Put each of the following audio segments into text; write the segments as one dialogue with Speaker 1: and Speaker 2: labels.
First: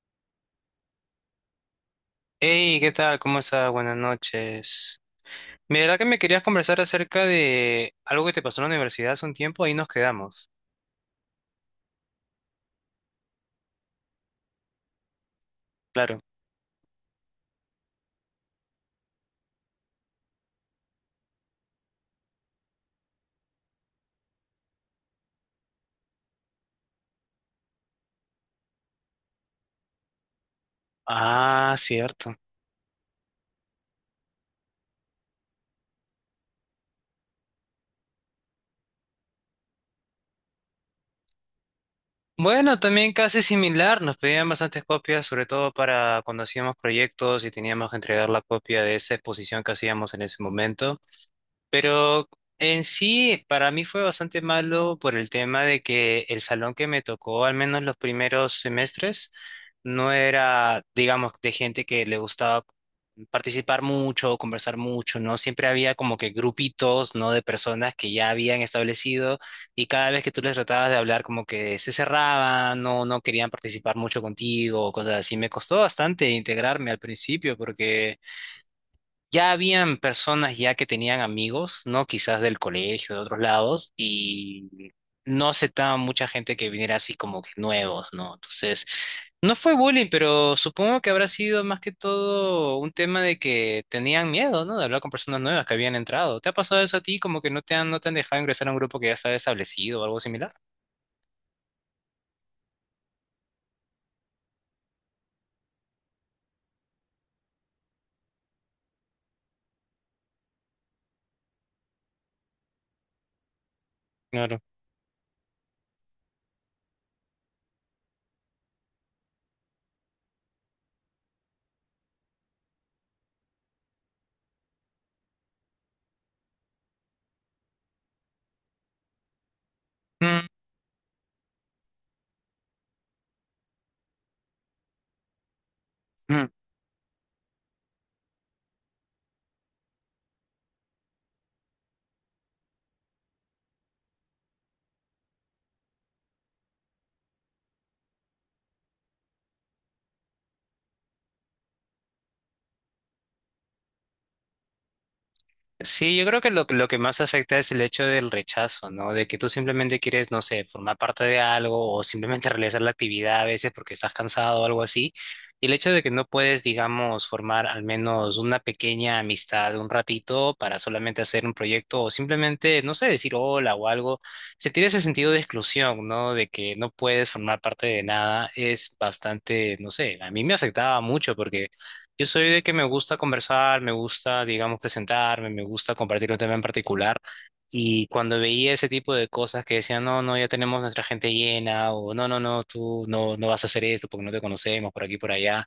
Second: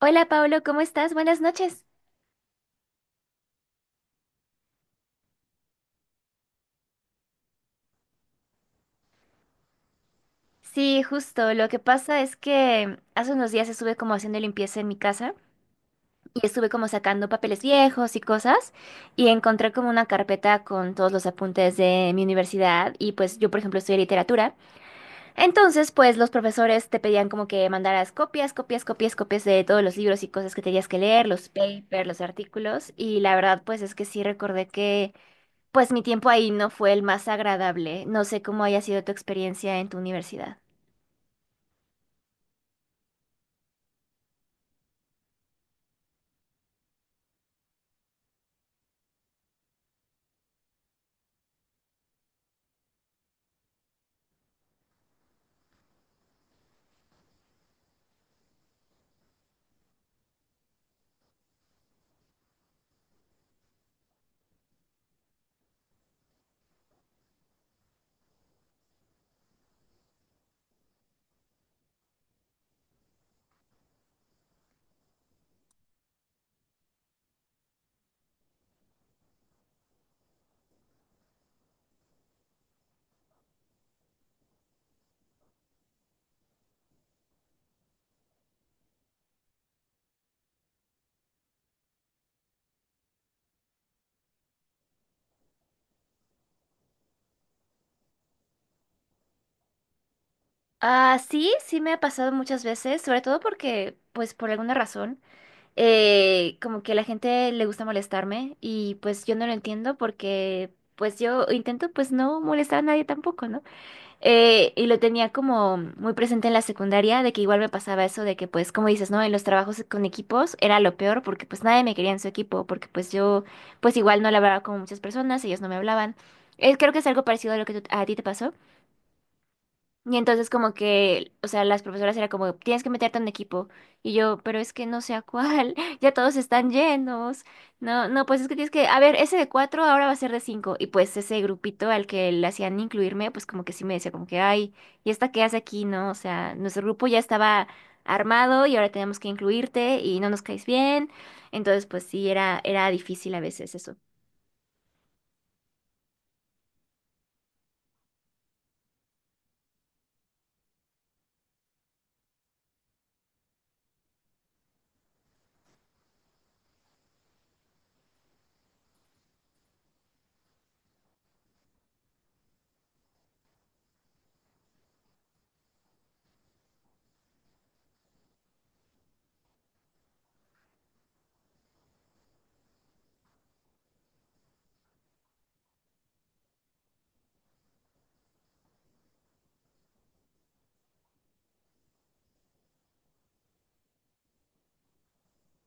Speaker 1: Hola Pablo, ¿cómo estás? Buenas noches.
Speaker 2: Hey, ¿qué tal? ¿Cómo estás? Buenas noches. Mira que me querías conversar acerca de algo que te pasó en la universidad hace un tiempo, ahí nos quedamos.
Speaker 1: Sí, justo. Lo que pasa es que hace unos días estuve como haciendo limpieza en mi casa
Speaker 2: Claro.
Speaker 1: y estuve como sacando papeles viejos y cosas y encontré como una carpeta con todos los apuntes de mi universidad y pues yo, por ejemplo, estudié literatura. Entonces pues los profesores te pedían como que mandaras copias de todos los libros y cosas que tenías que leer, los
Speaker 2: Ah,
Speaker 1: papers, los
Speaker 2: cierto.
Speaker 1: artículos, y la verdad pues es que sí recordé que pues mi tiempo ahí no fue el más agradable. No sé cómo haya sido tu experiencia en tu universidad.
Speaker 2: Bueno, también casi similar, nos pedían bastantes copias, sobre todo para cuando hacíamos proyectos y teníamos que entregar la copia de esa exposición que hacíamos en ese momento. Pero en sí, para mí fue bastante malo por el tema de que el salón que me tocó, al menos los primeros semestres, no era, digamos, de gente que le gustaba participar mucho, conversar mucho, ¿no? Siempre había como que grupitos, ¿no? De personas que ya habían establecido y cada vez que tú les tratabas de hablar como que se cerraban, no, no querían participar mucho contigo, o cosas así. Me costó bastante integrarme al principio porque... Ya habían personas ya que tenían amigos, ¿no? Quizás del colegio, de otros lados, y no aceptaban mucha gente que viniera así como que nuevos, ¿no? Entonces, no fue bullying, pero supongo que habrá sido más que todo un tema de que tenían miedo, ¿no? De hablar con personas nuevas que habían entrado. ¿Te ha pasado eso a ti? Como que no te han dejado ingresar a un grupo que ya estaba establecido o algo similar.
Speaker 1: Ah, sí, sí me ha pasado muchas veces, sobre todo porque, pues por alguna razón, como que a la gente le gusta molestarme y pues yo no lo entiendo porque pues yo intento pues no molestar a nadie tampoco, ¿no?
Speaker 2: Claro.
Speaker 1: Y lo tenía como muy presente en la secundaria, de que igual me pasaba eso, de que pues, como dices, ¿no? En los trabajos con equipos era lo peor porque pues nadie me quería en su equipo, porque pues yo pues igual no le hablaba con muchas personas, ellos no me hablaban. Creo que es algo parecido a lo que a ti te pasó. Y
Speaker 2: Mm,
Speaker 1: entonces como que, o sea, las profesoras era como, tienes que meterte en un equipo. Y yo, pero es que no sé a cuál, ya todos
Speaker 2: mm.
Speaker 1: están llenos. No, no, pues es que tienes que, a ver, ese de cuatro ahora va a ser de cinco. Y pues ese grupito al que le hacían incluirme, pues como que sí me decía como que, ay, ¿y esta qué hace aquí? No, o sea, nuestro grupo ya estaba armado y ahora tenemos que incluirte y no nos caes bien. Entonces, pues sí, era difícil a veces eso.
Speaker 2: Sí, yo creo que lo que más afecta es el hecho del rechazo, ¿no? De que tú simplemente quieres, no sé, formar parte de algo o simplemente realizar la actividad a veces porque estás cansado o algo así. Y el hecho de que no puedes, digamos, formar al menos una pequeña amistad un ratito para solamente hacer un proyecto o simplemente, no sé, decir hola o algo, sentir ese sentido de exclusión, ¿no? De que no puedes formar parte de nada es bastante, no sé, a mí me afectaba mucho porque... Yo soy de que me gusta conversar, me gusta, digamos, presentarme, me gusta compartir un tema en particular. Y cuando veía ese tipo de cosas que decían, no, no, ya tenemos nuestra gente llena, o no, no, no, tú no, no vas a hacer esto porque no te conocemos por aquí, por allá,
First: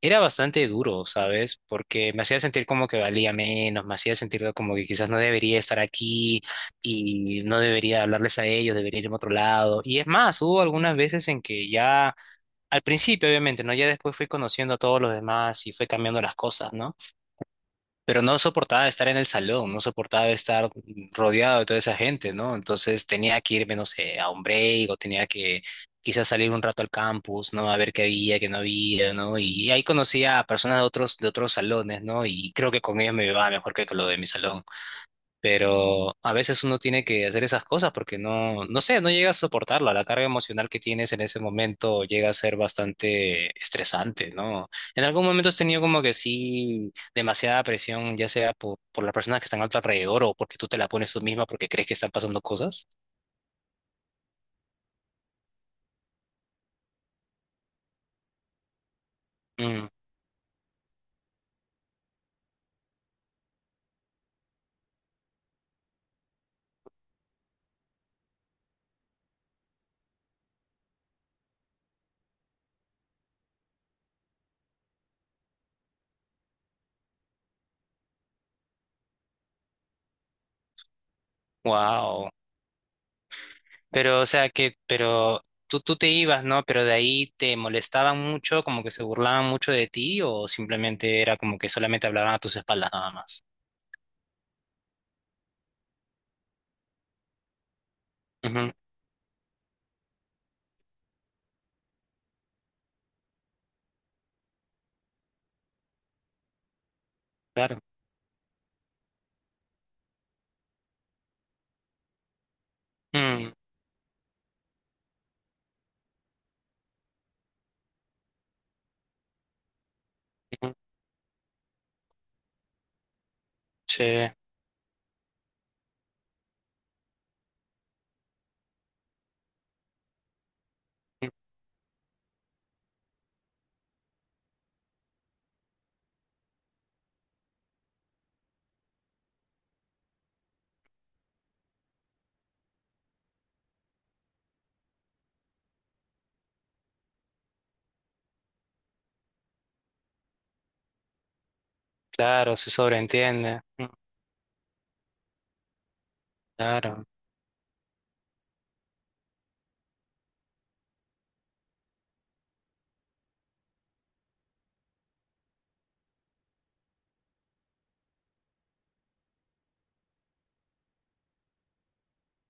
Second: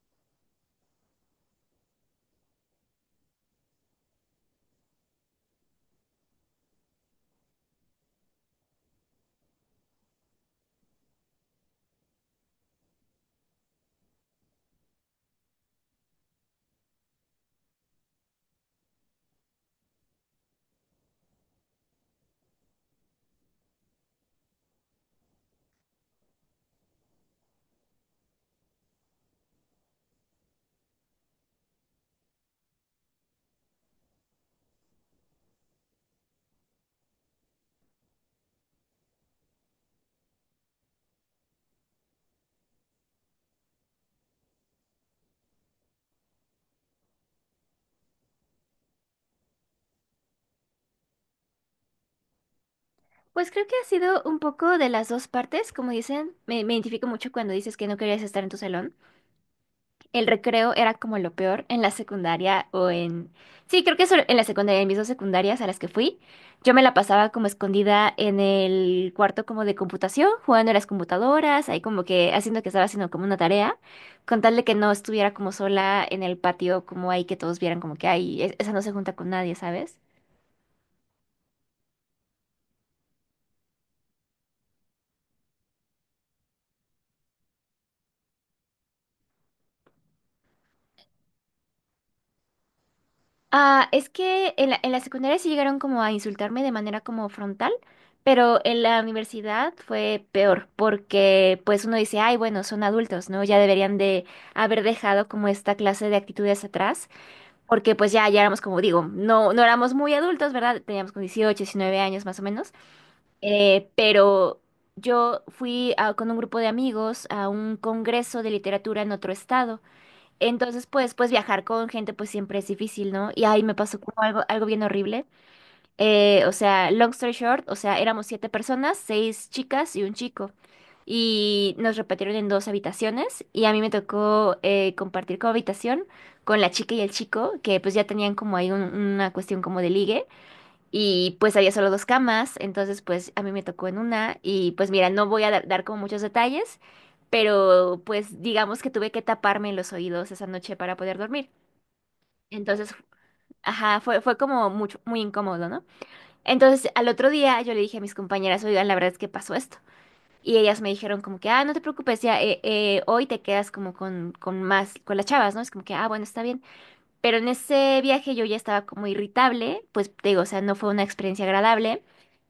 Speaker 2: era bastante duro, ¿sabes? Porque me hacía sentir como que valía menos, me hacía sentir como que quizás no debería estar aquí y no debería hablarles a ellos, debería irme a otro lado. Y es más, hubo algunas veces en que ya al principio, obviamente, ¿no? Ya después fui conociendo a todos los demás y fue cambiando las cosas, ¿no? Pero no soportaba estar en el salón, no soportaba estar rodeado de toda esa gente, ¿no? Entonces tenía que irme, no sé, a un break o tenía que quizás salir un rato al campus, ¿no? A ver qué había, qué no había, ¿no? Y ahí conocía a personas de otros salones, ¿no? Y creo que con ellos me iba mejor que con lo de mi salón. Pero a veces uno tiene que hacer esas cosas porque no, no sé, no llega a soportarla. La carga emocional que tienes en ese momento llega a ser bastante estresante, ¿no? En algún momento has tenido como que sí, demasiada presión, ya sea por las personas que están a tu alrededor o porque tú te la pones tú misma porque crees que están pasando cosas.
Speaker 1: Pues creo que ha sido un poco de las dos partes. Como dicen, me identifico mucho cuando dices que no querías estar en tu salón.
Speaker 2: Mm,
Speaker 1: El recreo era como lo peor en la secundaria o en… Sí, creo que solo en la secundaria, en mis dos secundarias a las que fui, yo me la pasaba como escondida en el cuarto como de computación, jugando a las computadoras, ahí como que haciendo que estaba haciendo como una tarea, con tal de que no estuviera como sola en el patio, como ahí que todos vieran como que, ay, esa no se junta con nadie, ¿sabes?
Speaker 2: wow. Pero, o sea, que, pero tú te ibas, ¿no? Pero de ahí te molestaban mucho, como que se burlaban mucho de ti o simplemente era como que solamente hablaban a tus espaldas nada más.
Speaker 1: Ah, es que en en la secundaria sí llegaron como a insultarme de manera como frontal, pero
Speaker 2: Ujú,
Speaker 1: en la universidad fue peor, porque pues uno dice, ay, bueno, son adultos, ¿no? Ya deberían de haber dejado como esta clase de actitudes atrás,
Speaker 2: claro.
Speaker 1: porque pues ya, ya éramos, como digo, no, no éramos muy adultos, ¿verdad? Teníamos como 18 19 años más o menos,
Speaker 2: Mm,
Speaker 1: pero yo con un grupo de amigos a un congreso de literatura en otro estado.
Speaker 2: mm,
Speaker 1: Entonces, pues viajar con gente pues siempre es difícil, ¿no? Y ahí me pasó
Speaker 2: sí,
Speaker 1: como algo, algo bien horrible. O sea, long story short, o sea, éramos siete personas, seis chicas y un chico.
Speaker 2: mm,
Speaker 1: Y nos repartieron en dos habitaciones y a mí me tocó compartir como habitación con la chica y el chico, que pues ya tenían como ahí una cuestión como de ligue. Y pues había solo dos camas, entonces pues a mí me tocó en una y pues mira, no voy a dar como muchos detalles, pero pues digamos que tuve que taparme los oídos esa noche para poder dormir.
Speaker 2: claro, se
Speaker 1: Entonces,
Speaker 2: sobreentiende. Mm,
Speaker 1: ajá, fue como mucho, muy incómodo, ¿no? Entonces,
Speaker 2: claro.
Speaker 1: al otro día yo le dije a mis compañeras, oigan, la verdad es que pasó esto. Y ellas me dijeron como que, ah, no te preocupes, ya hoy te quedas como con más, con las chavas, ¿no? Es como que, ah, bueno, está bien. Pero en ese viaje yo ya estaba como irritable, pues te digo, o sea, no fue una experiencia agradable.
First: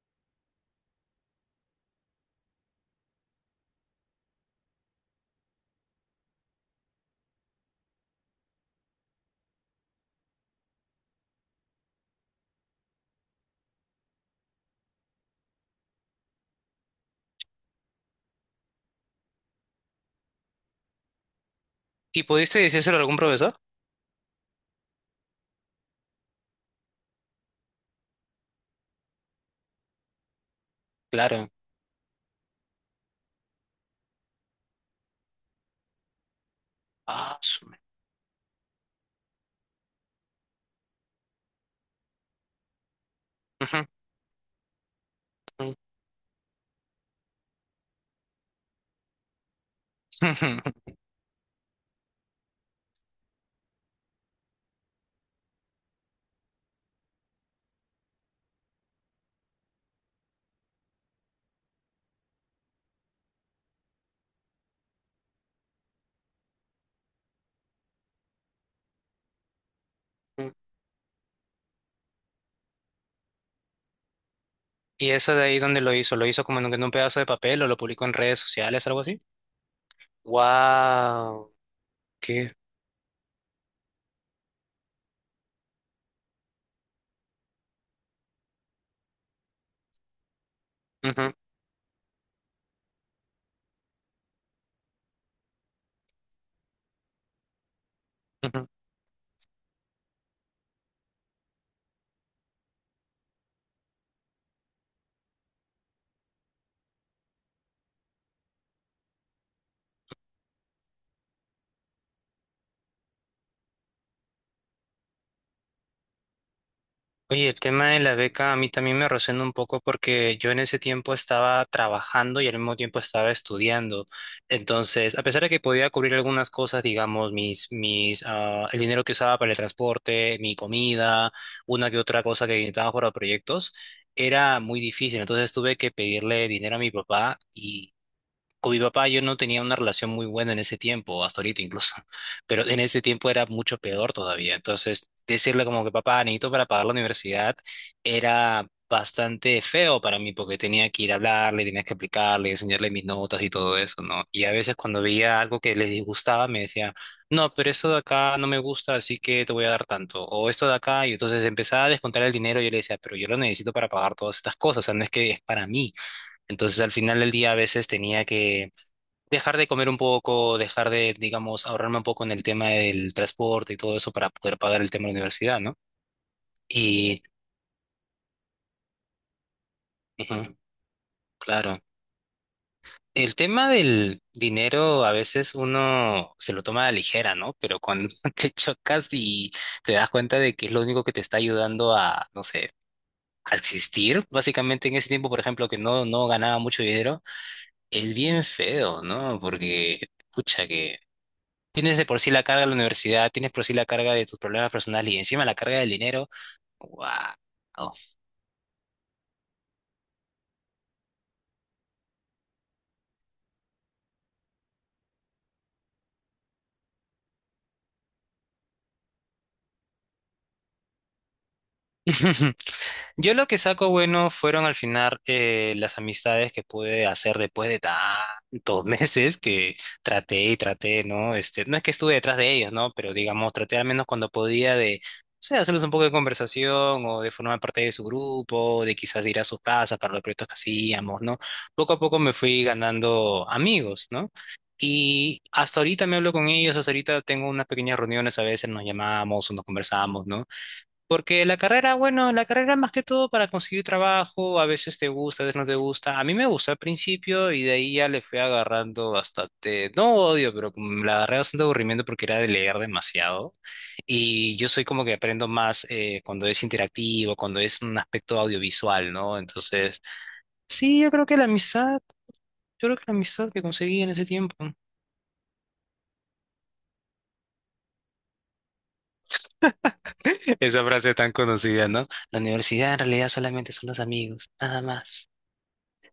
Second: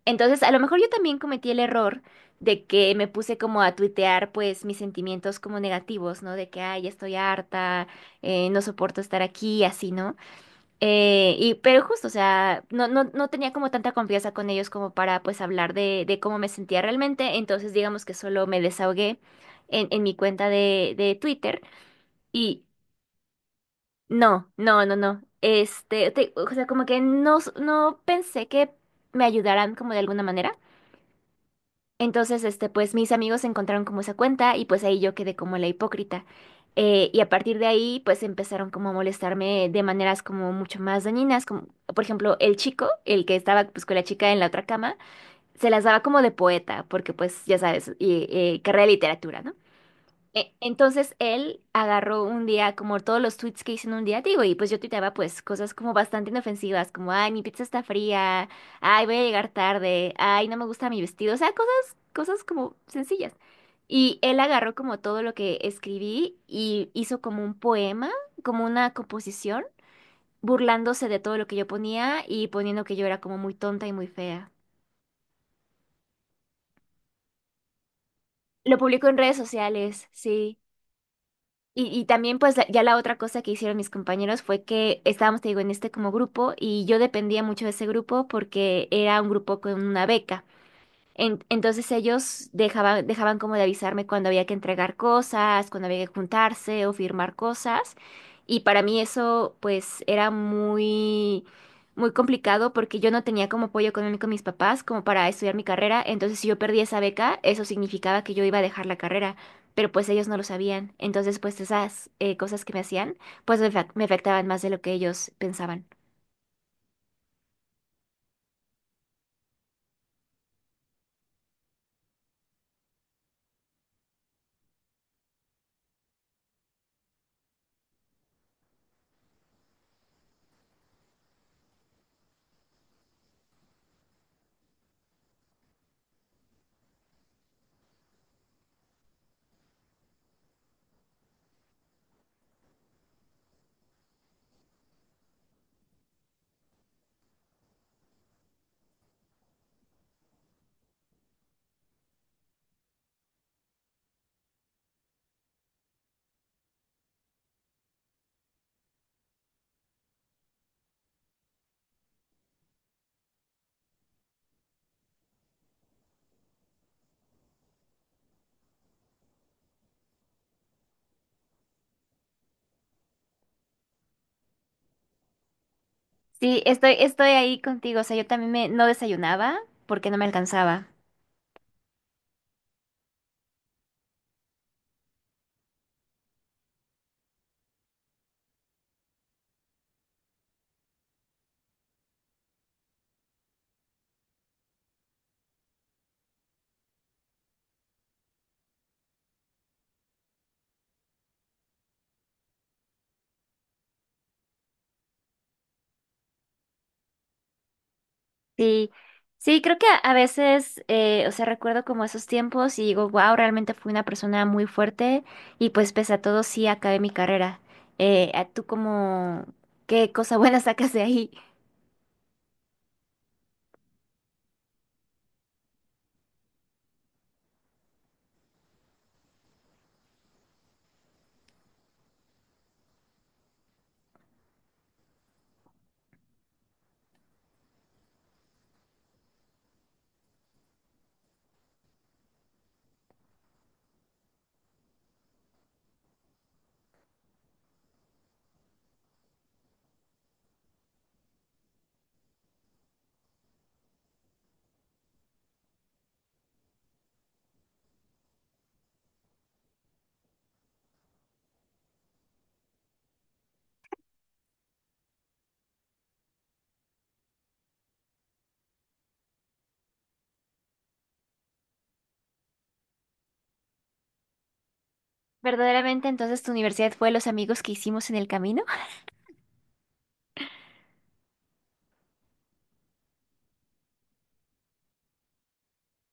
Speaker 1: Entonces, a lo mejor yo también cometí el error de que me puse como a tuitear pues mis sentimientos como negativos, ¿no? De que, ay, ya estoy harta, no soporto estar aquí, así, ¿no? Pero justo, o sea, no tenía como tanta confianza con ellos como para pues hablar de cómo me sentía realmente, entonces digamos que solo me desahogué en mi cuenta de Twitter
Speaker 2: ¿Y pudiste
Speaker 1: y
Speaker 2: decírselo a algún profesor?
Speaker 1: no, no, no, no. Este, o sea, como que no, no pensé que me ayudaran como de alguna manera.
Speaker 2: Claro.
Speaker 1: Entonces, este, pues mis amigos encontraron como esa cuenta y pues ahí yo quedé como la hipócrita. Y a
Speaker 2: Ah,
Speaker 1: partir
Speaker 2: su
Speaker 1: de
Speaker 2: me-
Speaker 1: ahí, pues empezaron como a molestarme de maneras como mucho más dañinas, como por ejemplo el chico, el que estaba pues
Speaker 2: Ujú,
Speaker 1: con la chica en la otra cama, se
Speaker 2: ujú.
Speaker 1: las daba como de poeta, porque pues ya sabes, carrera de literatura, ¿no? E- Entonces él agarró un día como todos los tweets que hice en un día, digo, y pues yo tuiteaba pues cosas como bastante inofensivas, como, ay, mi pizza está fría, ay, voy a llegar tarde, ay, no me gusta mi vestido, o sea, cosas como sencillas. Y él agarró como todo lo que escribí y hizo como un poema, como una composición,
Speaker 2: Ujú.
Speaker 1: burlándose de todo lo que yo ponía y poniendo que yo era como muy tonta y muy fea.
Speaker 2: ¿Y eso de ahí dónde lo hizo? ¿Lo hizo como en un pedazo de papel o lo publicó en redes
Speaker 1: Lo
Speaker 2: sociales, algo
Speaker 1: publicó en
Speaker 2: así?
Speaker 1: redes sociales, sí.
Speaker 2: Wow,
Speaker 1: Y también
Speaker 2: qué.
Speaker 1: pues ya la otra cosa que hicieron mis compañeros fue que estábamos, te digo, en este como grupo y yo dependía mucho de ese grupo porque era un grupo con una beca.
Speaker 2: Ujú,
Speaker 1: En- entonces ellos dejaban como de avisarme cuando había que entregar cosas, cuando había que juntarse o firmar cosas. Y
Speaker 2: ujú.
Speaker 1: para mí eso pues era muy, muy complicado porque yo no tenía como apoyo económico de mis papás como para estudiar mi carrera. Entonces si yo perdía esa beca, eso significaba que yo iba a dejar la carrera, pero pues ellos no lo sabían. Entonces pues esas cosas que me hacían pues me, me afectaban más de lo que ellos pensaban.
Speaker 2: Oye, el tema de la beca a mí también me resuena un poco porque yo en ese tiempo estaba trabajando y al mismo tiempo estaba estudiando. Entonces, a pesar de que podía cubrir algunas cosas, digamos, mis el dinero que usaba para el transporte, mi comida, una que otra cosa que necesitaba para proyectos, era muy difícil. Entonces tuve que pedirle dinero a mi papá y con mi papá yo no tenía una relación muy buena en ese tiempo, hasta ahorita incluso, pero en ese tiempo era mucho peor todavía. Entonces, decirle como que papá, necesito para pagar la universidad, era bastante feo para mí porque tenía que ir a hablarle, tenía que explicarle, enseñarle mis notas y todo eso, ¿no? Y a veces cuando veía algo que les disgustaba, me decía, no, pero esto de acá no me gusta, así que te voy a dar tanto, o esto de acá, y entonces empezaba a descontar el dinero y yo le decía, pero yo lo necesito para pagar todas estas cosas, o sea, no es que es para mí. Entonces, al final del día a veces tenía que dejar de comer un poco, dejar de, digamos, ahorrarme un poco en el tema del transporte y todo eso para poder pagar el tema de la universidad, ¿no?
Speaker 1: Sí,
Speaker 2: Y,
Speaker 1: estoy ahí contigo. O sea, yo también me, no desayunaba porque no me
Speaker 2: ujú,
Speaker 1: alcanzaba.
Speaker 2: claro. El tema del dinero a veces uno se lo toma a la ligera, ¿no? Pero cuando te chocas y te das cuenta de que es lo único que te está ayudando a, no sé, a existir, básicamente en ese tiempo, por ejemplo, que no ganaba mucho dinero, es bien feo, ¿no? Porque, pucha, que tienes de por sí la carga de la universidad, tienes por sí la carga de tus problemas personales y encima la carga del dinero. ¡Wow!
Speaker 1: Sí, sí, creo que a veces, o sea, recuerdo como esos tiempos y digo, wow, realmente fui una persona muy fuerte y pues pese a todo sí acabé mi carrera. ¿A ¿Tú como qué cosa buena sacas de ahí?
Speaker 2: Yo lo que saco bueno fueron al final las amistades que pude hacer después de tantos meses que traté y traté, ¿no? Este, no es que estuve detrás de ellos, ¿no? Pero digamos, traté al menos cuando podía de, o sea, hacerles un poco de conversación o de formar parte de su grupo, de quizás ir a sus casas para los proyectos que hacíamos, ¿no? Poco a poco me fui ganando amigos, ¿no? Y hasta ahorita me hablo con ellos, hasta ahorita tengo unas pequeñas reuniones, a veces nos llamamos o nos conversamos, ¿no? Porque la carrera, bueno, la carrera más que todo para conseguir trabajo, a veces te gusta, a veces no te gusta. A mí me gustó al principio y de ahí ya le fui agarrando bastante, no odio, pero como la agarré bastante aburrimiento porque era de leer demasiado. Y yo soy como que aprendo más cuando es interactivo, cuando es un aspecto audiovisual, ¿no? Entonces, sí, yo creo que la amistad, yo creo que la amistad que conseguí en ese tiempo.
Speaker 1: ¿Verdaderamente entonces tu universidad fue los amigos que hicimos en el camino?
Speaker 2: Esa frase tan conocida, ¿no? La universidad en realidad solamente son los amigos, nada más,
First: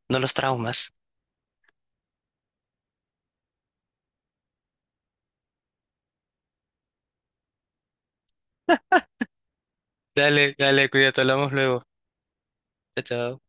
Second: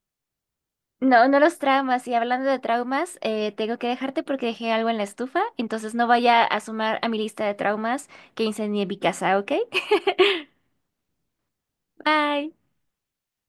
Speaker 2: no los traumas.
Speaker 1: No, no los traumas. Y hablando de traumas, tengo que dejarte porque dejé algo en la estufa, entonces no vaya a sumar a mi lista de traumas que incendié mi casa, ¿ok?
Speaker 2: Dale, dale, cuídate, hablamos luego.
Speaker 1: Bye.
Speaker 2: Chao, chao.